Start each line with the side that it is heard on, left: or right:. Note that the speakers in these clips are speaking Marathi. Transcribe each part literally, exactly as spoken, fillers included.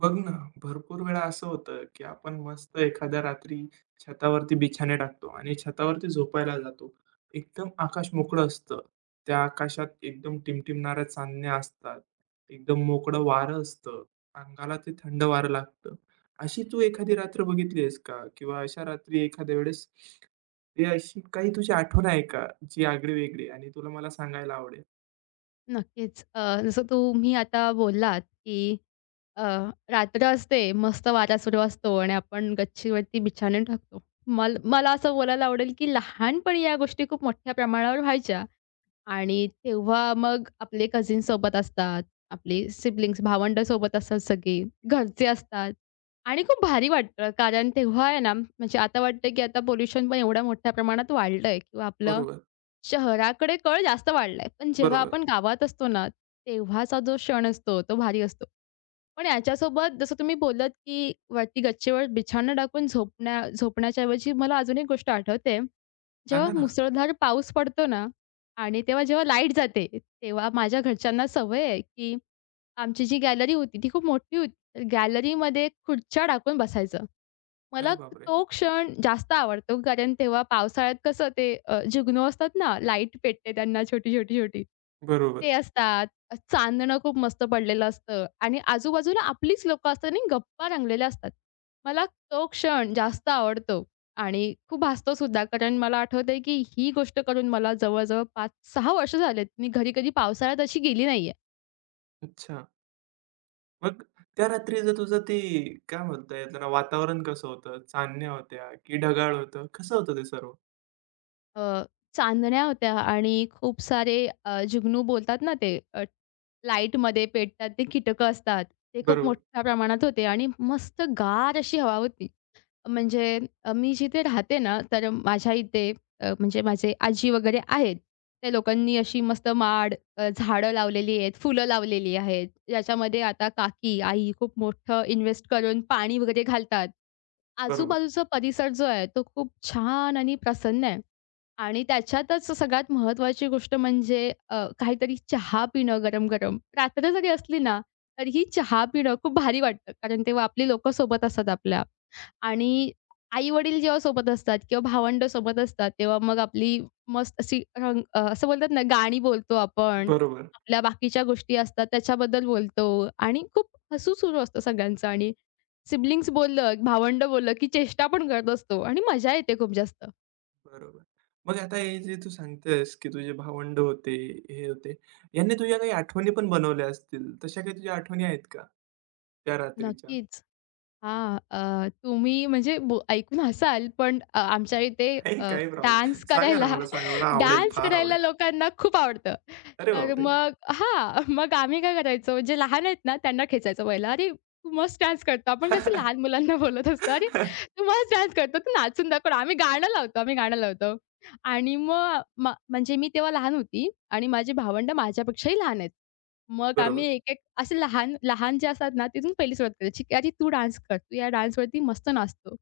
right: बघ ना, भरपूर वेळा असं होतं, की आपण मस्त एखाद्या रात्री छतावरती बिछाने टाकतो आणि छतावरती झोपायला जातो. एकदम आकाश मोकळं असतं. त्या आकाशात एकदम टिमटिमणाऱ्या चांदण्या असतात. एकदम मोकळं वारं असतं. अंगाला ते थंड वारं लागतं. अशी तू एखादी रात्र बघितली आहेस का? किंवा अशा रात्री एखाद्या वेळेस ते अशी काही तुझी आठवण आहे का? जी आगळी-वेगळी आणि तुला मला सांगायला आवडेल?
left: नक्कीच. अ, जसं तुम्ही आता बोललात, की अ, रात्र असते, मस्त वारा सुरू असतो आणि आपण गच्चीवरती बिछाने टाकतो. मल मला असं बोलायला आवडेल, की लहानपणी या गोष्टी खूप मोठ्या प्रमाणावर व्हायच्या. आणि तेव्हा मग आपले कझिन सोबत असतात, आपले सिबलिंग्स, भावंड सोबत असतात सगळे, घरचे असतात आणि खूप भारी वाटतं. कारण तेव्हा आहे ना, म्हणजे आता वाटतं की आता पोल्युशन पण एवढ्या मोठ्या प्रमाणात वाढलंय किंवा आपलं
right: बरोबर,
left: शहराकडे कल जास्त वाढलाय. पण जेव्हा
right: बरोबर.
left: आपण गावात असतो ना, तेव्हाचा जो क्षण असतो, तो भारी असतो. पण याच्यासोबत जसं तुम्ही बोलत की वरती गच्चीवर बिछाना टाकून झोपण्या झोपण्याच्या ऐवजी मला अजून एक गोष्ट आठवते. जेव्हा
right: सांगा ना.
left: मुसळधार पाऊस पडतो ना आणि तेव्हा जेव्हा लाईट जाते, तेव्हा माझ्या घरच्यांना सवय आहे, की आमची जी गॅलरी होती ती खूप मोठी होती. गॅलरीमध्ये खुर्च्या टाकून बसायचं. मला
right: अरे बापरे!
left: तो क्षण जास्त आवडतो कारण तेव्हा पावसाळ्यात कसं ते अ, जुगनू असतात ना, लाईट पेटते त्यांना छोटी, छोटी, छोटी.
right: बरोबर.
left: ते असतात. चांदणं खूप मस्त पडलेलं असतं आणि आजूबाजूला आपलीच लोकं असतात आणि गप्पा रंगलेल्या असतात. मला तो क्षण जास्त आवडतो आणि खूप हसतोसुद्धा. कारण मला आठवतंय, की ही गोष्ट करून मला जवळ-जवळ पाच सहा वर्ष झालेत. मी घरी कधी पावसाळ्यात अशी गेली नाहीये.
right: अच्छा. मग त्या रात्रीचं तुझं ते काय म्हणता येईल त्याला वातावरण कसं होतं? चांदण्या होत्या की ढगाळ होतं? कसं होतं ते सर्व?
left: अ, चांदण्या होत्या आणि खूप सारे अ, जुगनू बोलतात ना ते अ, लाईटमध्ये पेटतात ते कीटकं असतात. ते खूप
right: बरोबर,
left: मोठ्या प्रमाणात होते आणि मस्त गार अशी हवा होती. म्हणजे अ, मी जिथे राहते ना, तर माझ्या इथे अ, म्हणजे माझे आजी वगैरे आहेत. त्या लोकांनी अशी मस्त माड, अ, झाडं लावलेली आहेत, फुलं लावलेली आहेत. ज्याच्यामध्ये आता काकी, आई खूप मोठं इन्व्हेस्ट करून पाणी वगैरे घालतात.
right: बरोबर,
left: आजूबाजूचा परिसर जो आहे, तो खूप छान आणि प्रसन्न आहे. आणि त्याच्यातच सगळ्यात महत्त्वाची गोष्ट म्हणजे अ, काहीतरी चहा पिणं गरम-गरम. रात्र जरी असली ना, तरीही चहा पिणं खूप भारी वाटतं. कारण तेव्हा आपली लोकं सोबत असतात आपल्या. आणि आई-वडील जेव्हा सोबत असतात किंवा भावंड सोबत असतात, तेव्हा मग आपली मस्त अशी रंग अ, असं बोलतात ना, गाणी बोलतो आपण.
right: बरोबर,
left: आपल्या बाकीच्या गोष्टी असतात त्याच्याबद्दल बोलतो आणि खूप हसू सुरू असतं सगळ्यांचं आणि सिबलिंग्स बोललं, भावंड बोललं, की चेष्टा पण करत असतो आणि मजा येते खूप जास्त.
right: बरोबर. मग आता हे जे तू सांगतेस की तुझे भावंड होते, हे होते. यांनी तुझ्या काही आठवणी पण बनवल्या असतील. तशा काही तुझ्या आठवणी आहेत का त्या रात्रीच्या?
left: नक्कीच. हां. अ, तुम्ही म्हणजे बो ऐकून हसाल, पण अ, आमच्या इथे
right: काही
left: अ,
right: काही प्रॉब्लेम
left: डान्स
right: सांगा
left: करायला
right: ना मला सांगा. मला आवडेल,
left: डान्स
right: फार
left: करायला
right: आवडेल.
left: लोकांना खूप आवडतं.
right: अरे
left: तर
right: बापरे!
left: मग हां, मग आम्ही काय करायचो, जे लहान आहेत ना, त्यांना खेचायचो पहिला. "अरे, तू मस्त डान्स करतो." आपण कसं लहान मुलांना बोलत असतो, "अरे, तू मस्त डान्स करतो, तू नाचून दाखव." आम्ही गाणं लावतो, आम्ही गाणं लावतो. आणि मग म्हणजे मी तेव्हा लहान होती आणि माझी भावंडं माझ्यापेक्षाही लहान आहेत. मग आम्ही
right: बरोबर.
left: एक-एक असे लहान, लहान जे असतात ना, तिथून पहिली सुरुवात करायची, "ठीक आहे आजी तू डान्स कर, तू या डान्सवरती मस्त नाचतो."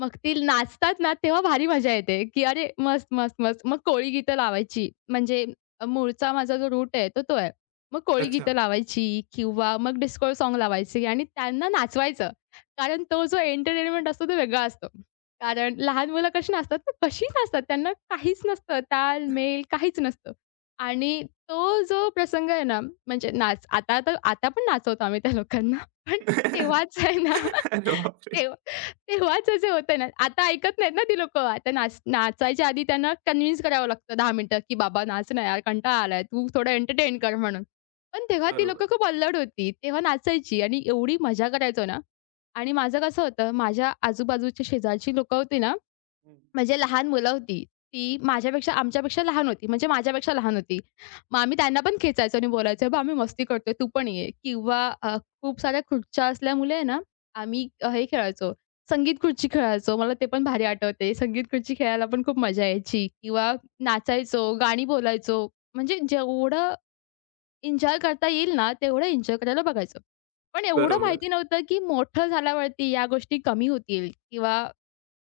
left: मग ती नाचतात ना, तेव्हा भारी मजा येते, की "अरे मस्त, मस्त, मस्त." मग कोळी गीतं लावायची, म्हणजे अ, मूळचा माझा जो रूट आहे, तो तो आहे. मग कोळी
right: अच्छा.
left: गीतं लावायची किंवा मग डिस्को साँग लावायचे आणि त्यांना नाचवायचं. कारण तो जो एंटरटेनमेंट असतो, तो वेगळा असतो. कारण लहान मुलं कशी नाचतात ना, कशी नाचतात, त्यांना काहीच नसतं, ताल, मेल काहीच नसतं आणि तो जो प्रसंग आहे ना, म्हणजे नाच आता तर आता पण नाचवतो आम्ही त्या लोकांना. पण तेव्हाच आहे ना,
right: अरे बापरे!
left: तेव्हा तेव्हाचं जे होतं ना, आता ऐकत नाहीत ना ती लोकं. आता नाच नाचायच्या आधी त्यांना कन्व्हिन्स करावं लागतं दहा मिनिटं, की "बाबा नाच ना यार, कंटाळा आलाय. तू थोडं एंटरटेन कर" म्हणून. पण तेव्हा ती लोकं
right: बरोबर.
left: खूप अल्लड होती. तेव्हा नाचायची आणि एवढी मजा करायचो ना आणि माझं कसं होतं, माझ्या आजूबाजूच्या शेजारची लोकं होती ना
right: हं.
left: म्हणजे लहान मुलं होती. ती माझ्यापेक्षा आमच्यापेक्षा लहान होती. म्हणजे माझ्यापेक्षा लहान होती. मग आम्ही त्यांना पण खेचायचो आणि बोलायचो, "बाबा आम्ही मस्ती करतोय, तू पण ये." किंवा अ, खूप साऱ्या खुर्च्या असल्यामुळे आहे ना, आम्ही अ, हे खेळायचो, संगीत खुर्ची खेळायचो. मला ते पण भारी आठवते. संगीत खुर्ची खेळायला पण खूप मजा यायची किंवा नाचायचो, गाणी बोलायचो. म्हणजे जेवढं एन्जॉय करता येईल ना, तेवढं एन्जॉय करायला बघायचो. पण एवढं
right: बरोबर.
left: माहिती नव्हतं, की मोठं झाल्यावरती या गोष्टी कमी होतील किंवा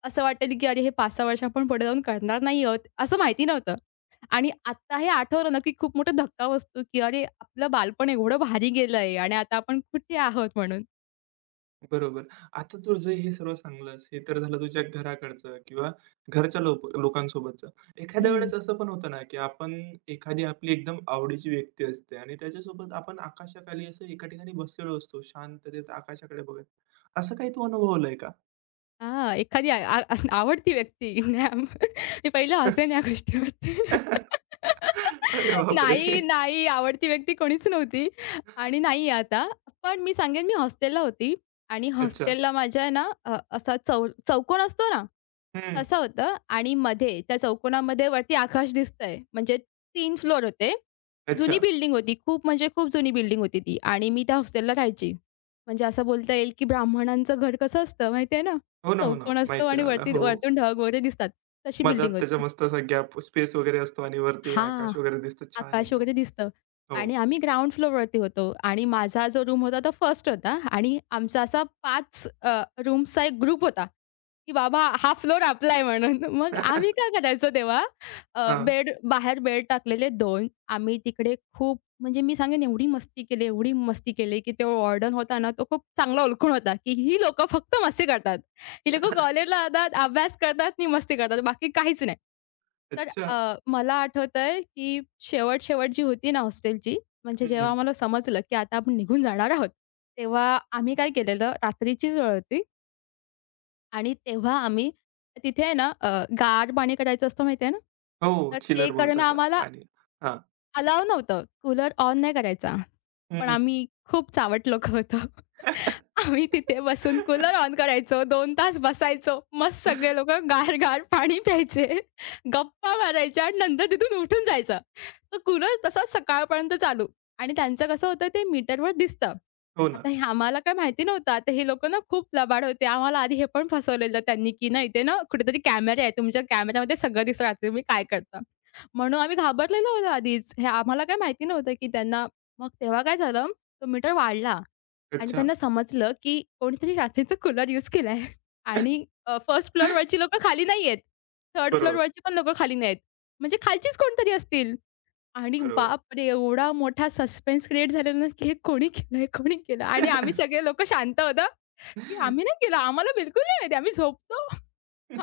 left: असं वाटेल, की अरे हे पाच सहा वर्ष आपण पुढे जाऊन करणार नाही आहोत, असं माहिती नव्हतं. आणि आता हे आठवलं ना, की खूप मोठा धक्का बसतो, की अरे आपलं बालपण एवढं भारी गेलंय आणि आता आपण कुठे आहोत म्हणून.
right: बरोबर. आता तुझं हे सर्व सांगलंस, हे तर झालं तुझ्या घराकडचं किंवा घरच्या लोक लोकांसोबतचं. एखाद्या
left: हं.
right: वेळेस असं पण होतं ना, की आपण एखादी आपली एकदम आवडीची व्यक्ती असते आणि त्याच्यासोबत आपण आकाशाखाली असं एका ठिकाणी बसलेलो असतो, शांततेत आकाशाकडे बघत. असं काही तू अनुभवलंय का?
left: हां, एखादी आ आ अस- आवडती व्यक्ती. नाही, आम- मी पहिलं हसेन या गोष्टीवरती.
right: अरे बापरे!
left: नाही, नाही आवडती व्यक्ती कोणीच नव्हती आणि नाही आता. पण मी सांगेन मी हॉस्टेलला होती आणि
right: अच्छा.
left: हॉस्टेलला माझ्या आहे ना अ, असा चौ चौकोन असतो ना
right: हं.
left: तसं होतं आणि मध्ये त्या चौकोनामध्ये वरती आकाश दिसतंय. म्हणजे तीन फ्लोर होते. जुनी
right: अच्छा.
left: बिल्डिंग होती. खूप म्हणजे खूप जुनी बिल्डिंग होती ती आणि मी त्या हॉस्टेलला राहायची. म्हणजे असं बोलता येईल, की ब्राह्मणांचं घर कसं असतं माहिती आहे ना?
right: हो ना, हो ना.
left: चौकोन असतो
right: माहीत
left: आणि
right: आहे मला.
left: वरती
right: हो.
left: वरतून ढग वगैरे दिसतात. तशी
right: मधात
left: बिल्डिंग
right: त्याचा
left: होती.
right: मस्त असा गॅप स्पेस वगैरे असतो आणि वरती
left: हां,
right: आकाश वगैरे दिसतं छान
left: आकाश
right: एकदम.
left: वगैरे दिसतं
right: हो.
left: आणि आम्ही ग्राउंड फ्लोअरवरती होतो आणि माझा जो रूम होता तो फर्स्ट होता आणि आमचा असा पाच अ, रूम्सचा एक ग्रुप होता, की बाबा हा फ्लोअर आपला आहे म्हणून. मग आम्ही काय करायचो तेव्हा
right: हां.
left: बेड बाहेर बेड टाकलेले दोन आम्ही तिकडे खूप म्हणजे मी सांगेन एवढी मस्ती केली, एवढी मस्ती केली, की तो वॉर्डन होता ना, तो खूप चांगला ओळखून होता, की ही लोकं फक्त मस्ती करतात. ही लोकं कॉलेजला जातात, अभ्यास करतात आणि मस्ती करतात. बाकी काहीच नाही. तर
right: अच्छा.
left: अ, मला आठवतंय, की शेवट-शेवट जी होती ना हॉस्टेलची, म्हणजे जेव्हा
right: हं.
left: आम्हाला समजलं, की आता आपण निघून जाणार आहोत, तेव्हा आम्ही काय केलेलं, रात्रीचीच वेळ होती आणि तेव्हा आम्ही तिथे आहे ना, अ, गार पाणी करायचं असतं माहिती आहे ना?
right: हो,
left: तर ते
right: चिलर
left: करणं
right: बोलतात
left: आम्हाला
right: पाणी. हां.
left: अलाऊ नव्हतं. कूलर ऑन नाही करायचा. पण
right: हं.
left: आम्ही खूप चावट लोकं होतो. आम्ही तिथे बसून कूलर ऑन करायचो, दोन तास बसायचो. मस्त सगळे लोकं गार-गार पाणी प्यायचे, गप्पा मारायच्या आणि नंतर तिथून उठून जायचं. तो कूलर तसाच सकाळपर्यंत चालू आणि त्यांचं कसं होतं ते मीटरवर दिसतं.
right: हो ना.
left: आता हे आम्हाला काय माहिती नव्हतं. आता हे लोकं ना खूप लबाड होते. आम्हाला आधी हे पण फसवलेलं त्यांनी, की ना इथे ना कुठेतरी कॅमेरा आहे. तुमच्या कॅमेऱ्यामध्ये सगळं दिसतं रात्री तुम्ही काय करता. म्हणून आम्ही घाबरलेलो होतो आधीच. हे आम्हाला काय माहिती नव्हतं, की त्यांना मग तेव्हा काय झालं, तो मीटर वाढला आणि
right: अच्छा.
left: त्यांना समजलं, की कोणीतरी रात्रीचं कूलर यूज केलाय आणि फर्स्ट फ्लोरवरची लोकं खाली नाहीयेत. थर्ड
right: बरोबर,
left: फ्लोरवरची पण लोकं खाली नाहीयेत. म्हणजे खालचीच कोणतरी असतील. आणि
right: बरोबर.
left: बापरे! एवढा मोठा सस्पेन्स क्रिएट झालेला ना, की हे कोणी केलंय? कोणी केलं? आणि आम्ही सगळे लोकं शांत होतो, की आम्ही नाही केलं. आम्हाला बिलकुल नाही माहिती. आम्ही झोपतो.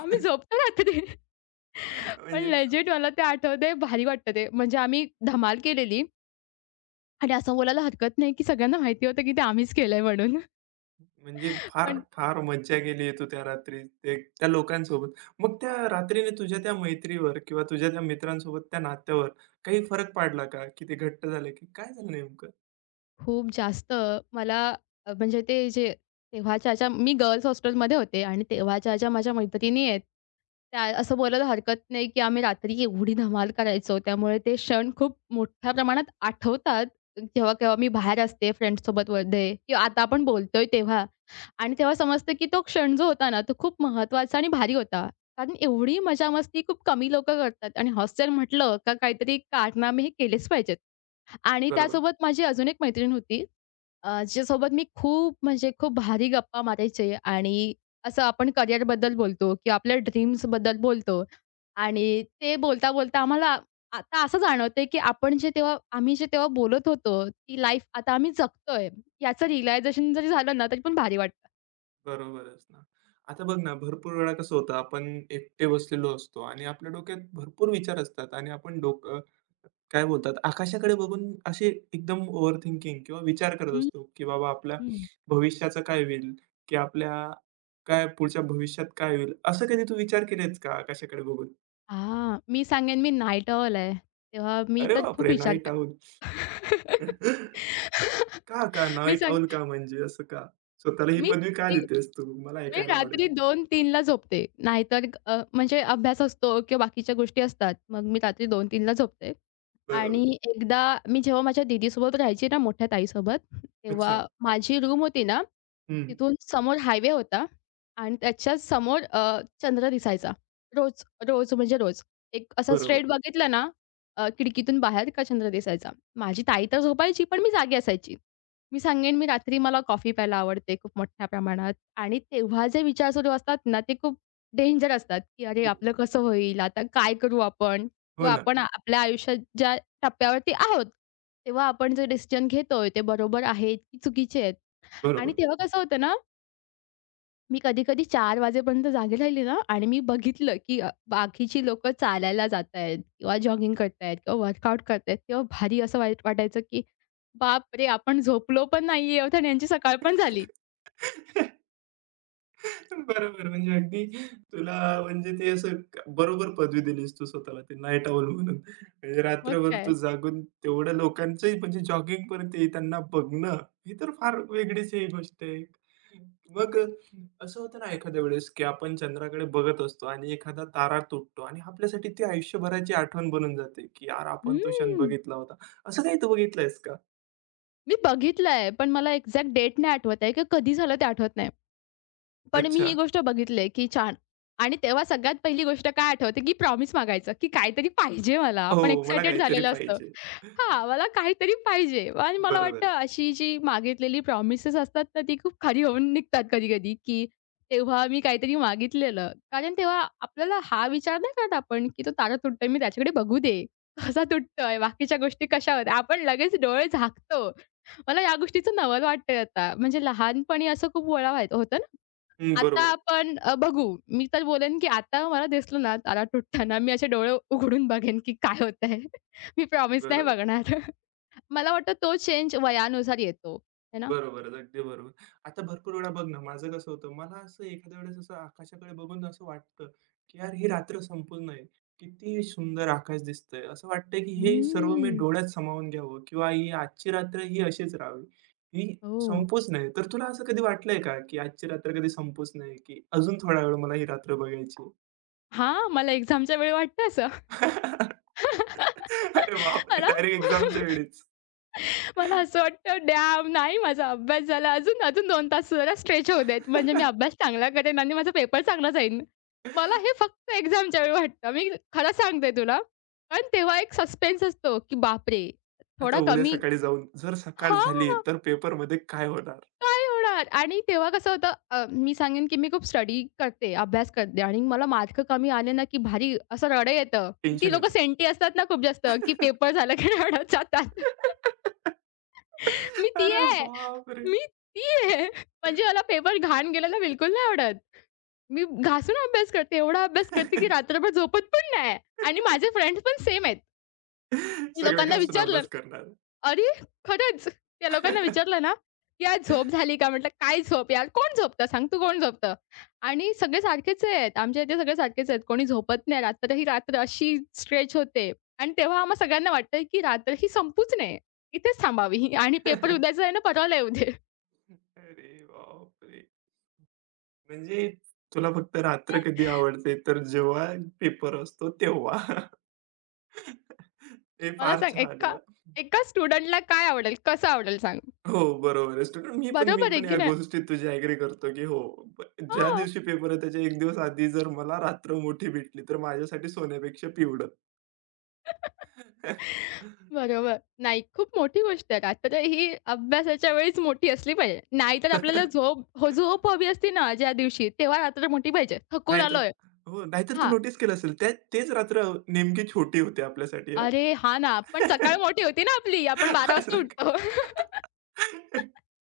left: आम्ही झोपतो रात्री. पण
right: म्हणजे
left: लेजिट मला ते आठवतंय, भारी वाटतं ते. म्हणजे आम्ही धमाल केलेली आणि असं बोलायला हरकत नाही, की सगळ्यांना माहिती होतं, की ते आम्हीच केलंय म्हणून.
right: म्हणजे फार,
left: पण
right: फार मज्जा केली आहे तू त्या रात्री ते त्या लोकांसोबत. मग त्या रात्रीने तुझ्या त्या मैत्रीवर किंवा तुझ्या त्या मित्रांसोबत त्या नात्यावर काही फरक पडला का? की ते घट्ट झालं की काय झालं नेमकं?
left: खूप जास्त मला अ, म्हणजे ते जे तेव्हाच्या ज्या मी गर्ल्स हॉस्टेलमध्ये होते आणि तेव्हाच्या ज्या माझ्या मैत्रिणी आहेत, त्या असं बोलायला हरकत नाही, की आम्ही रात्री एवढी धमाल करायचो. त्यामुळे ते क्षण खूप मोठ्या प्रमाणात आठवतात. केव्हा-केव्हा मी बाहेर असते फ्रेंड्ससोबत वगैरे किंवा आता आपण बोलतोय तेव्हा आणि तेव्हा समजतं, की तो क्षण जो होता ना, तो खूप महत्त्वाचा आणि भारी होता. कारण एवढी मजा-मस्ती खूप कमी लोकं करतात आणि हॉस्टेल म्हटलं का काहीतरी कारनामे हे केलेच पाहिजेत. आणि
right: बरोबर,
left: त्यासोबत माझी अजून एक मैत्रीण होती अ, जिच्यासोबत मी खूप म्हणजे खूप भारी गप्पा मारायचे आणि असं आपण करिअरबद्दल बोलतो किंवा आपल्या ड्रीम्सबद्दल बोलतो आणि ते बोलता बोलता आम्हाला आता असं जाणवतंय की आपण जे तेव्हा आम्ही जे तेव्हा बोलत होतो ती लाईफ आता आम्ही जगतोय याचं रिअलायझेशन जरी झालं ना तरी पण भारी वाटतं.
right: बरोबरच ना. आता बघ ना, भरपूर वेळा कसं होतं आपण एकटे बसलेलो असतो आणि आपल्या डोक्यात भरपूर विचार असतात आणि आपण डोकं काय बोलतात, आकाशाकडे बघून असे एकदम ओव्हरथिंकिंग किंवा विचार करत
left: हं,
right: असतो, की बाबा आपल्या
left: हं.
right: भविष्याचं काय होईल? की आपल्या काय पुढच्या भविष्यात काय होईल? असं कधी तू विचार केलेस का आकाशाकडे बघून?
left: हां, मी सांगेन मी नाईट ऑल आहे. तेव्हा मी
right: अरे
left: तर खूप
right: बापरे!
left: विचार
right: नाईट
left: के
right: आऊल. का, का?
left: मी
right: नाईट
left: सांग
right: आऊल का म्हणजे असं का? स्वतःला ही
left: मी
right: पदवी का
left: रात्री
right: देतेस तू? मला
left: मी
right: ऐकायला
left: रात्री
right: आवडेल.
left: दोन-3:00ला झोपते. नाहीतर अ, म्हणजे अभ्यास असतो किंवा बाकीच्या गोष्टी असतात. मग मी रात्री दोन-3:00ला झोपते.
right: बरोबर.
left: आणि एकदा मी जेव्हा माझ्या दीदीसोबत राहायची ना, मोठ्या ताईसोबत, तेव्हा
right: अच्छा.
left: माझी रूम होती ना
right: हं.
left: तिथून समोर हायवे होता आणि त्याच्या समोर अ, चंद्र दिसायचा. रोज, रोज म्हणजे रोज. एक असा
right: बरोबर.
left: स्ट्रेट बघितलं ना, अ, खिडकीतून बाहेर का चंद्र दिसायचा. माझी ताई तर झोपायची, पण मी जागी असायची. मी सांगेन मी रात्री मला कॉफी प्यायला आवडते खूप मोठ्या प्रमाणात आणि तेव्हा जे विचार सुरू असतात ना, ते खूप डेंजर असतात, की "अरे,
right: हो.
left: आपलं कसं होईल? आता काय करू आपण?"
right: हो
left: किंवा
right: ना.
left: आपण आपल्या आयुष्यात ज्या टप्प्यावरती आहोत, तेव्हा आपण जे डिसिजन घेतोय ते बरोबर आहेत की चुकीचे आहेत आणि
right: बरोबर.
left: तेव्हा कसं होतं ना मी कधी-कधी चार वाजेपर्यंत जागी राहिली ना आणि मी बघितलं, की अ, बाकीची लोकं चालायला जातायत किंवा जॉगिंग करतायत किंवा वर्कआउट करतायत तेव्हा भारी असं वाईट वाटायचं, की बापरे! आपण झोपलो पण नाहीये आणि यांची सकाळ पण झाली.
right: बरोबर. म्हणजे अगदी तुला म्हणजे ते असं क- बरोबर पदवी दिलीस तू स्वतःला ते नाईट आउल म्हणून. म्हणजे
left: मग
right: रात्रभर
left: काय?
right: तू जागून तेवढ्या लोकांचंही म्हणजे जॉगिंगपर्यंत येताना बघणं, ही तर फार वेगळीच ही गोष्ट आहे. मग अ, असं होतं ना एखाद्या वेळेस, की आपण चंद्राकडे बघत असतो आणि एखादा तारा तुटतो आणि आपल्यासाठी ती आयुष्यभराची आठवण बनून जाते, की यार आपण तो क्षण
left: हम्म.
right: बघितला होता. असं काही तू बघितलंयस का?
left: मी बघितलंय, पण मला एक्झॅक्ट डेट नाही आठवत आहे, की कधी झालं ते आठवत नाही. पण मी
right: अच्छा.
left: ही गोष्ट बघितली आहे, की छान आणि तेव्हा सगळ्यात पहिली गोष्ट काय आठवते, की प्रॉमिस मागायचं, की काहीतरी पाहिजे मला. आपण
right: हो, मला
left: एक्सायटेड
right: काहीतरी
left: झालेलं असतं.
right: पाहिजे.
left: हां, मला काहीतरी पाहिजे आणि मला वाटतं
right: बरोबर.
left: अशी जी मागितलेली प्रॉमिसेस असतात ना, ती खूप खरी होऊन निघतात कधी-कधी, की तेव्हा मी काहीतरी मागितलेलं. कारण तेव्हा आपल्याला हा विचार नाही करत आपण, की तो तारा तुटतोय, मी त्याच्याकडे बघू दे. कसा तुटतोय, बाकीच्या गोष्टी कशा होत्या. आपण लगेच डोळे झाकतो. मला या गोष्टीचं नवल वाटतंय आता. म्हणजे लहानपणी असं खूप वेळा व्हाय होतं ना?
right: हं,
left: आता
right: बरोबर,
left: आपण अ, बघू. मी तर बोलेन, की आता मला दिसलं ना तारा तुटताना, मी असे डोळे उघडून बघेन, की काय होतंय. मी प्रॉमिस नाही
right: बरोबर.
left: बघणार. मला वाटतं तो चेंज वयानुसार येतो, है ना?
right: बरोबरच, अगदी बरोबर. आता भरपूर वेळा बघ ना, माझं कसं होतं, मला असं एखाद्या वेळेस असं आकाशाकडे बघून असं वाटतं, की यार ही रात्र संपून नाही. किती सुंदर आकाश दिसतंय. असं वाटतं, की हे सर्व मी
left: हम्म.
right: डोळ्यात सामावून घ्यावं किंवा ही आजची रात्र ही अशीच राहावी. ही
left: हो.
right: संपूच नाही. तर तुला असं कधी वाटलंय का, की आजची रात्र कधी संपूच नाही, की अजून थोडा वेळ मला ही रात्र बघायची आहे?
left: हां, मला एक्झामच्या वेळी वाटतं असं.
right: अरे बापरे!
left: मला
right: डायरेक्ट एक्झामच्या वेळीच.
left: मला असं वाटतं डॅम नाही माझा अभ्यास झाला. अजून अजून दोन तास जरा स्ट्रेच होऊ देत. म्हणजे मी अभ्यास चांगला करेन आणि माझा पेपर चांगला जाईन. मला हे फक्त एक्झामच्या वेळी वाटतं. मी खरं सांगते तुला. कारण तेव्हा एक सस्पेन्स असतो, की बापरे! थोडा
right: आता उद्या
left: कमी
right: सकाळी जाऊन जर सकाळ झाली
left: हां,
right: तर पेपरमध्ये काय होणार?
left: काय होणार? आणि तेव्हा कसं होतं अ, मी सांगेन, की मी खूप स्टडी करते, अभ्यास करते आणि मला मार्क कमी आले ना, की भारी असं रडं येतं. ती
right: टेन्शन
left: लोकं
right: येतं.
left: सेंटी असतात ना खूप जास्त, की पेपर झाला की रडत जातात. मी ती
right: अरे
left: आहे.
right: बापरे!
left: मी ती आहे. म्हणजे मला पेपर घाण गेलेला बिलकुल नाही आवडत. मी घासून अभ्यास करते. एवढा अभ्यास करते, की रात्रभर झोपत पण नाही आणि माझे फ्रेंड्स पण सेम आहेत.
right: सगळे
left: लोकांना
right: घासून
left: विचारलं,
right: अभ्यास करणार.
left: "अरे खरंच?" त्या लोकांना विचारलं ना, की "यार झोप झाली का?" म्हटलं, "काय झोप यार? कोण झोपतं? सांग तू कोण झोपतं?" आणि सगळे सारखेच आहेत. आमच्या इथे सगळे सारखेच आहेत. कोणी झोपत नाही. रात्र ही रात्र अशी स्ट्रेच होते आणि तेव्हा आम्हा सगळ्यांना वाटतंय, की रात्र ही संपूच नये. इथेच थांबावी आणि पेपर उद्याचा आहे ना, परवाला येऊ दे.
right: अरे बापरे! म्हणजे तुला फक्त रात्र कधी आवडते तर जेव्हा पेपर असतो तेव्हा. हे
left: मला
right: फार
left: सांग
right: छान आहे
left: एका एका स्टुडंटला काय आवडेल? कसं आवडेल सांग?
right: हो, बरोबर आहे. स्टुडंट मी पण मी
left: बरोबर आहे
right: पण
left: की
right: या
left: नाही?
right: गोष्टीत तुझी ॲग्री करतो, की हो, ब ज्या
left: हां.
right: दिवशी पेपर आहे त्याच्या एक दिवस आधी जर मला रात्र मोठी भेटली तर माझ्यासाठी सोन्यापेक्षा पिवळं.
left: बरोबर. नाही, खूप मोठी गोष्ट आहे. रात्र ही अभ्यासाच्या वेळीच मोठी असली पाहिजे. नाहीतर आपल्याला झोप हो झोप हवी असती ना ज्या दिवशी, तेव्हा रात्र मोठी पाहिजे. थकून
right: नाहीतर
left: आलोय.
right: हो, नाहीतर तू
left: हां.
right: नोटीस केलं असेल त्या तेच रात्र नेमकी छोटी होती आपल्यासाठी
left: अरे हां ना,
right: हां.
left: पण सकाळ मोठी होती ना आपली. आपण बारा वाजता
right: असं का?
left: उठतो.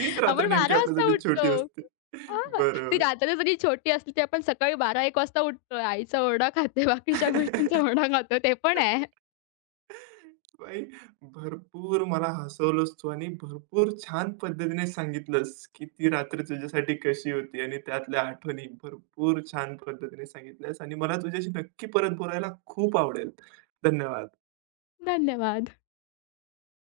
right: तीच रात्र
left: आपण
right: नेमकी
left: बारा वाजता
right: आपल्यासाठी
left: उठतो.
right: छोटी असते.
left: हां. ती
right: बरोबर.
left: रात्र जरी छोटी असली, तरी आपण सकाळी बारा एक वाजता उठतोय. आईचा ओरडा खाते, बाकीच्या गोष्टींचा ओरडा खातो. ते पण आहे.
right: भाई भरपूर मला हसवलंस तू आणि भरपूर छान पद्धतीने सांगितलंस, की ती रात्र तुझ्यासाठी कशी होती आणि त्यातल्या आठवणी भरपूर छान पद्धतीने सांगितल्यास आणि मला तुझ्याशी नक्की परत बोलायला खूप आवडेल. धन्यवाद.
left: धन्यवाद.